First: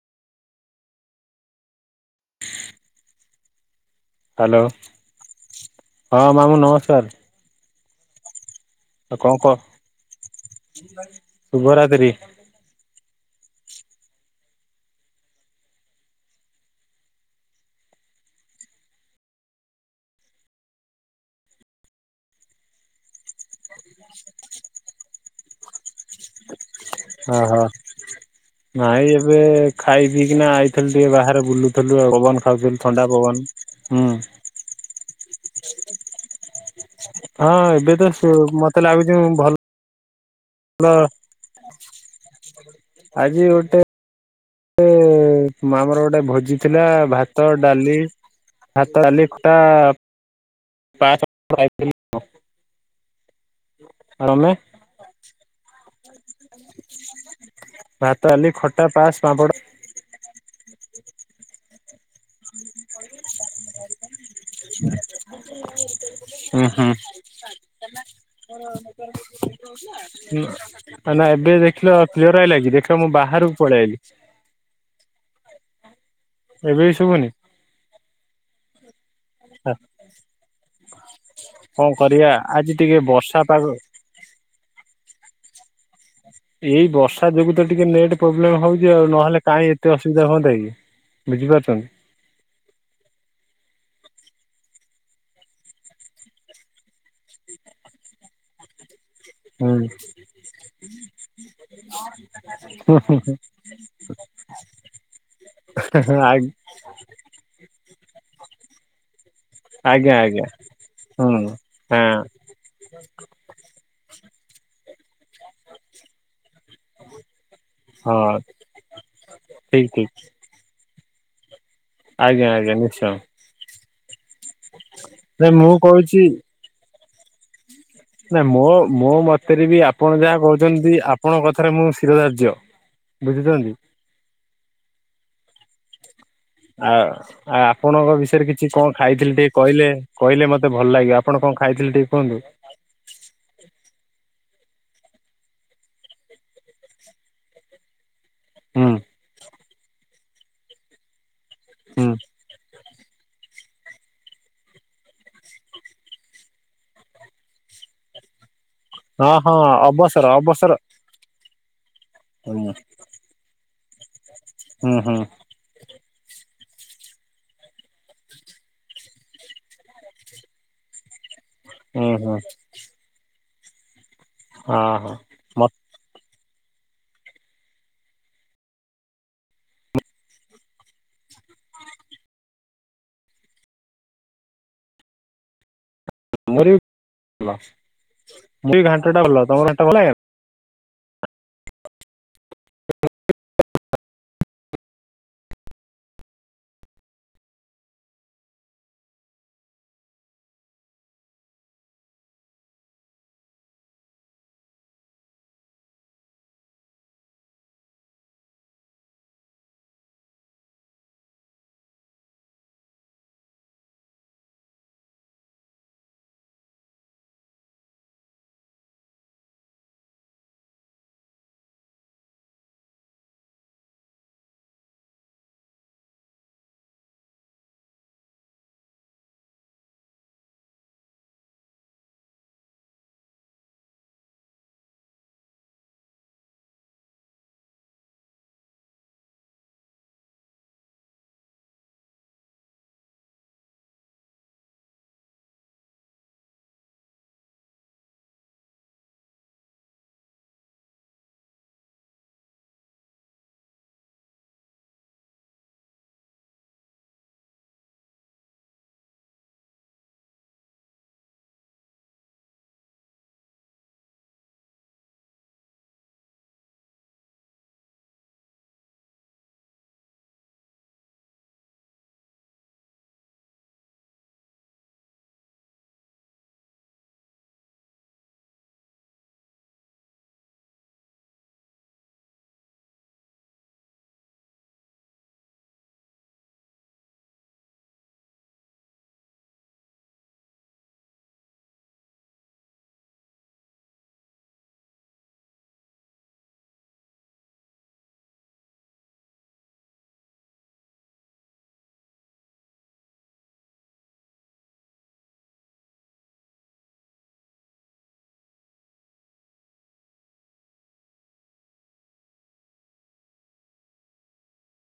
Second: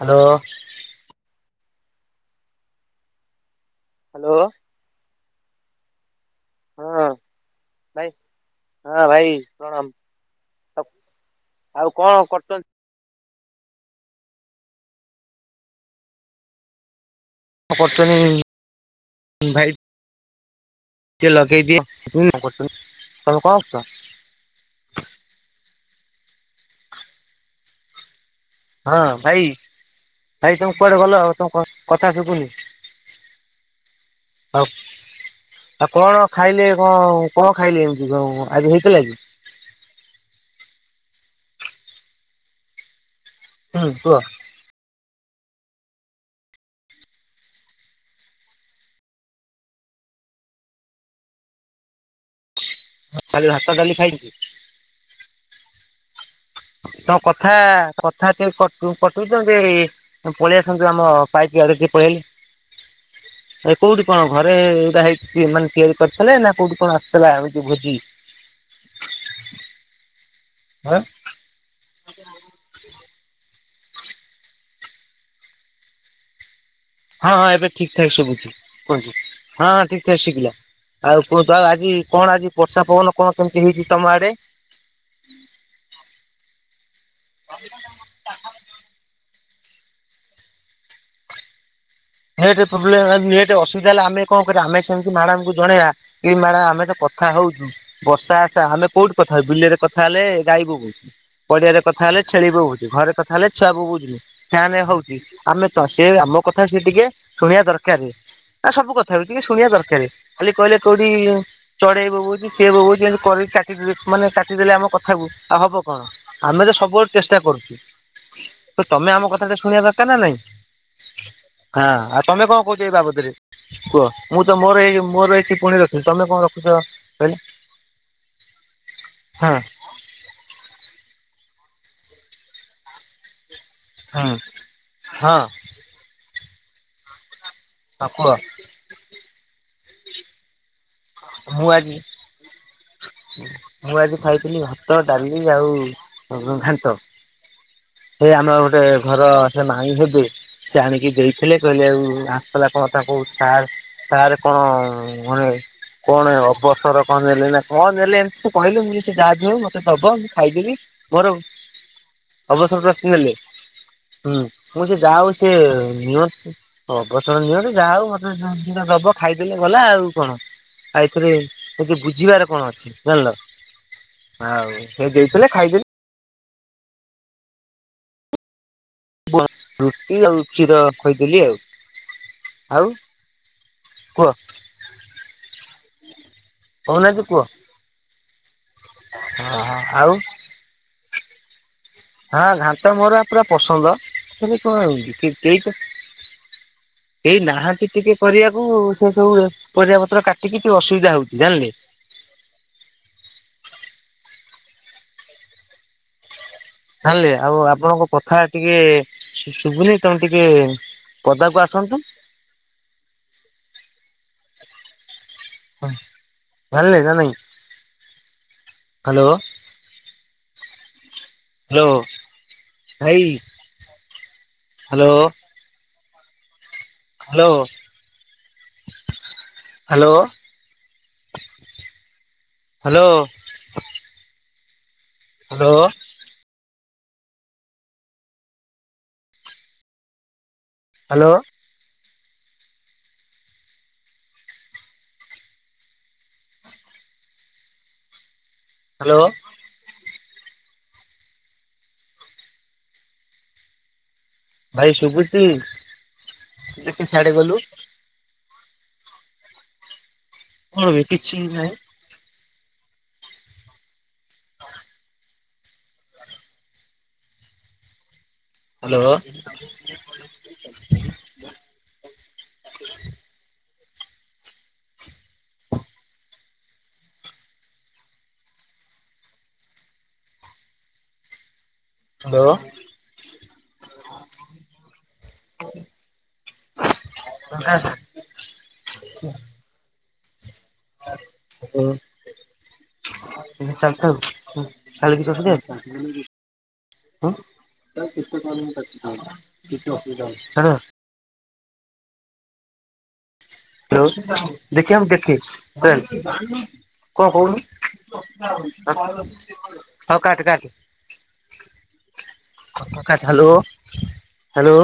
Hello. Hello hello ହଁ ମାମୁଁ ହଁ ନମସ୍କାର। ଭାଇ ହଁ ଆଉ କଣ ଭାଇ କହ ପ୍ରଣାମ ଆଉ ଶୁଭରାତ୍ରି କଣ କରୁଚନ୍ତି? କଣ [unintelligible] ଭାଇ? ଟିକେ ଲଗେଇଦିଏ [unintelligible] [inaudible] ଅଃ। ହଁ ନାଇଁ ଏବେ ଭାଇ ଖାଇ ପିଇକିନା ଭାଇ ତମେ ଆଇଥିଲୁ କୁଆଡେ ଟିକେ ଗଲ ବାହାରେ ତମ ବୁଲୁଥୁଲୁ କଥା ଆଉ ପବନ ଶୁଭୁନି ଖାଉଥୁଲୁ ଥଣ୍ଡା ପବନ। ହଁ। ଆଉ ଆଉ କଣ ଖାଇଲେ କଣ କଣ ହଁ ଖାଇଲେ ଏବେ ତ ଏମିତି ସୁ କଣ ଆଜି ମତେ ହେଇଥିଲା କି। ହଁ ଆଜି ଗୋଟେ। ହୁଁ କୁହ। ଆମର ଗୋଟେ ଭୋଜି ଥିଲା ଭାତ, ଡାଲି। ଭାତ, ଡାଲି, ଖଟା, ପାସ ଖାଇଥିଲୁ। ଖାଲି ଭାତ ଡାଲି ଖାଇକି। ତମେ ତ କଥା ଭାତ କଥା ଡାଲି ଖଟା ପାସ୍ ପାମ୍ପଡ଼ କଟଉଛନ୍ତି। ପଳେଇ ଆସନ୍ତୁ ଆମ ପାଇକି ଆଡେ ଟିକେ ପଳେଇଆଇଲେ। କୋଉଠି କଣ ଘରେ ଏଇଟା ହେଇ ମାନେ ତିଆରି କରିଥିଲେ ନା ଉଁ କୋଉଠି ହୁଁ କଣ ଆସିଥିଲା ହଉଚି ଭୋଜି?। ହଁ ଏବେ ଦେଖି। ଦେଖିଲ କ୍ଲିୟର ଆଇଲାକି ଦେଖିଲ ମୁଁ ବାହାରକୁ ପଳେଇଆଇଲି। ଏବେ। ଶୁଭୁନି ହଁ ହଁ ଏବେ ଠିକ ଠାକ ସବୁଛି କୁହ ହଁଁ ଠିକ ଠାକ ଶୁଭିଲା। ଆଉ କୁହନ୍ତୁ ଆଉ ଆଜି କଣ ଆଜି ବର୍ଷା ପବନ କଣ କେମିତି ହେଇଛି ତମ ଆଡେ। ଏଇ ବର୍ଷା ଯୋଗୁ ତ ଟିକେ ନେଟ୍ ପ୍ରୋବ୍ଲେମ ହଉଛି ଆଉ ନହେଲେ କାହିଁ ଏତେ ଅସୁବିଧା ହୁଅନ୍ତା କି। ବୁଝିପାରୁଛନ୍ତି। ନେଟ ପ୍ରୋବ୍ଲେମ ନେଟ ଅସୁବିଧା ହେଲେ ଆମେ କଣ କରିବା ଆମେ ସେମତି ମ୍ୟାଡାମକୁ ଜଣେଇବା। ଏଇ ମାଡାମ ଆମେ ଜଉ କଥା ହଉଛୁ ବର୍ଷା ଆସା ଆମେ। କୋଉଠି କଥା ହେବି ବିଲରେ କଥା ଆ ହେଲେ ଗାଇ ବୋବୋଉଛି। ପଡିଆରେ କଥା ହେଲେ ଛେଳି ବୋବୋଉଛି। ଘରେ କଥା ହେଲେ ଛୁଆ ବୋବୋଉଛି। ଗାଁରେ ହଉଛି ଆମେ ତ ସେ ଆମ କଥା ସେ ଟିକେ ଶୁଣିବା ଦରକାର। ସତ କଥାବି ଶୁଣିବା ଦରକାର ଆଜ୍ଞା ଆଜ୍ଞା ଖାଲି କହିଲେ କଉଠି ହୁଁ ଚଢେଇ ହଁ ବୋବଉଛି। ସିଏ ବୋବଉଛି କରି କାଟିଦେଲେ ମାନେ କାଟିଦେଲେ ଆମ କଥାକୁ ଆଉ ହବ କି। କଣ ଆମେ ତ ସବୁବେଳେ ଚେଷ୍ଟା କରୁଛୁ ହଁ ତ ତମେ ଆମ କଥାଟା ଶୁଣିବା ଠିକ ଦରକାର ନା ଠିକ ନାଇଁ। ହଁ ଆଉ ତମେ ଆଜ୍ଞା କଣ ଆଜ୍ଞା କହୁଛି ଏଇ ନିଶ୍ଚୟ ବାବଦରେ। କୁହ ମୁଁ ତ ମୋର ଏଇ ମୋର ନାଇଁ ଏଇଛି ମୁଁ ପୁଣି ରଖି କହୁଛି ତମେ କଣ ରଖ। ତ କହିଲ। ନା ମୋ ମୋ ମତରେ ବି ଆପ। ଆପଣ ଯାହା କହୁଛନ୍ତି ଆପଣଙ୍କ କଥାରେ ମୁଁ ଶିର ଧାର୍ଯ୍ୟ ବୁଝୁଛନ୍ତି। ହଁ ହଁ। ଆଉ ଆଉ ହଁ ଆପଣଙ୍କ କୁହ ବିଷୟରେ କିଛି କଣ ଖାଇଥିଲି ଟିକେ କହିଲେ କହିଲେ ମତେ। ମତେ ଭଲ ଲାଗିବ ଆପଣ କଣ ମୁଁ ଆଜି ଖାଇଥିଲେ ଟିକେ କୁହନ୍ତୁ। ମୁଁ ଆଜି ଖାଇଥିଲି ଭାତ, ଡାଲି ଆଉ ଘାଣ୍ଟ। ସେ ଆମର ଗୋଟେ ହୁଁ ଘର ସେ ଭାଙ୍ଗି ଦେବି। ସେ ଆଣିକି ଦେଇଥିଲେ କହିଲେ ଆଉ ହୁଁ ଆସିଥିଲା କଣ ତା କଉ ସାର୍। ସାରେ କଣ ମାନେ କଣ ଅବସର କଣ ନେଲେ ନା କଣ ନେଲେ ଏମିତି। କହିଲୁ କିଏ ହଁ ଯାହା ଵି ହଁ ହଉ ମତେ ଦବ ଅବସର ମୁଁ ଅବସର ଖାଇଦେବି ମୋର ହୁଁ ଅବସରର। ବୁଝିଗଲି ହ୍ନୁ। ହୁଁ ସେଯାହା ଵି ହୁଁ ହଉ ମୁଁ ସେ ନିଅନ୍ତୁ। ଅବସର ନିଅ ଯାହା ହଉ ମତେ ସାଙ୍ଗେ ସାଙ୍ଗେ ଦବ ଖାଇଦେଵି ଗଲା ଆଉ କଣ ଆଉ ଏଥିରେ। ଏଠି ହୁଁ ହୁଁ ବୁଝିବାର କଣ ଅଛି ଜାଣିଲ। ଆଉ ହଁ ସେ ହଁ ଦେଇଥିଲେ ମତେ ଖାଇଦେଵି। ରୁଟି ଆଉ କ୍ଷୀର ଖାଇଦେଲି ଆଉ ଆଉ। କୁହ। ଆମର କହୁନାହାନ୍ତି କୁହ ଵି ଘାଣ୍ଟଟା ଭଲଲାଗୁଥିଲା ତମକୁ ହଁ ଘାଣ୍ଟ ଆଉ ଭଲଲାଗେନା। ହଁ ଘାଣ୍ଟ ମୋର ପୁରା ପସନ୍ଦ। ସେ କଣ ହଉଛି। ଏଇ ବାହାରକି ଟିକେ କରିବାକୁ ସେ ସବୁ ପରିବା ପତ୍ର କାଟିକି ଟିକେ ଅସୁବିଧା ହଉଛି ଜାଣିଲେ। ଜାଣିଲେ ଆଉ ଆପଣଙ୍କ କଥା ଟିକେ ଶୁଭୁନି ତେଣୁ ଟିକେ। ପଦାକୁ ଆସନ୍ତୁ ହଁ ବାହାରିଲେ ନା ନାଇଁ ହାଲୋ। ହାଲୋ ଭାଇ hello. Hello hello. Hello. Hello. Hello. Hello. ଭାଇ ଶୁଭୁଚି ଟିକେ ସିଆଡ଼େ ଗଲୁ। ହଁ ବେ କିଛି ନାହିଁ। ହାଲୋ। ହାଲୋ। [unintelligible] ହୁଁ। ଚାଲିଥାଉ ଚାଲିଲେ କିଛି ଅସୁବିଧା ଅଛି। ହୁଁ ହଁ। ହାଲୋ ଦେଖିଆ ମୁଁ ଦେଖେ। କଣ କହୁନୁ ହଁ କାଟେ କାଟେ। Hello hello.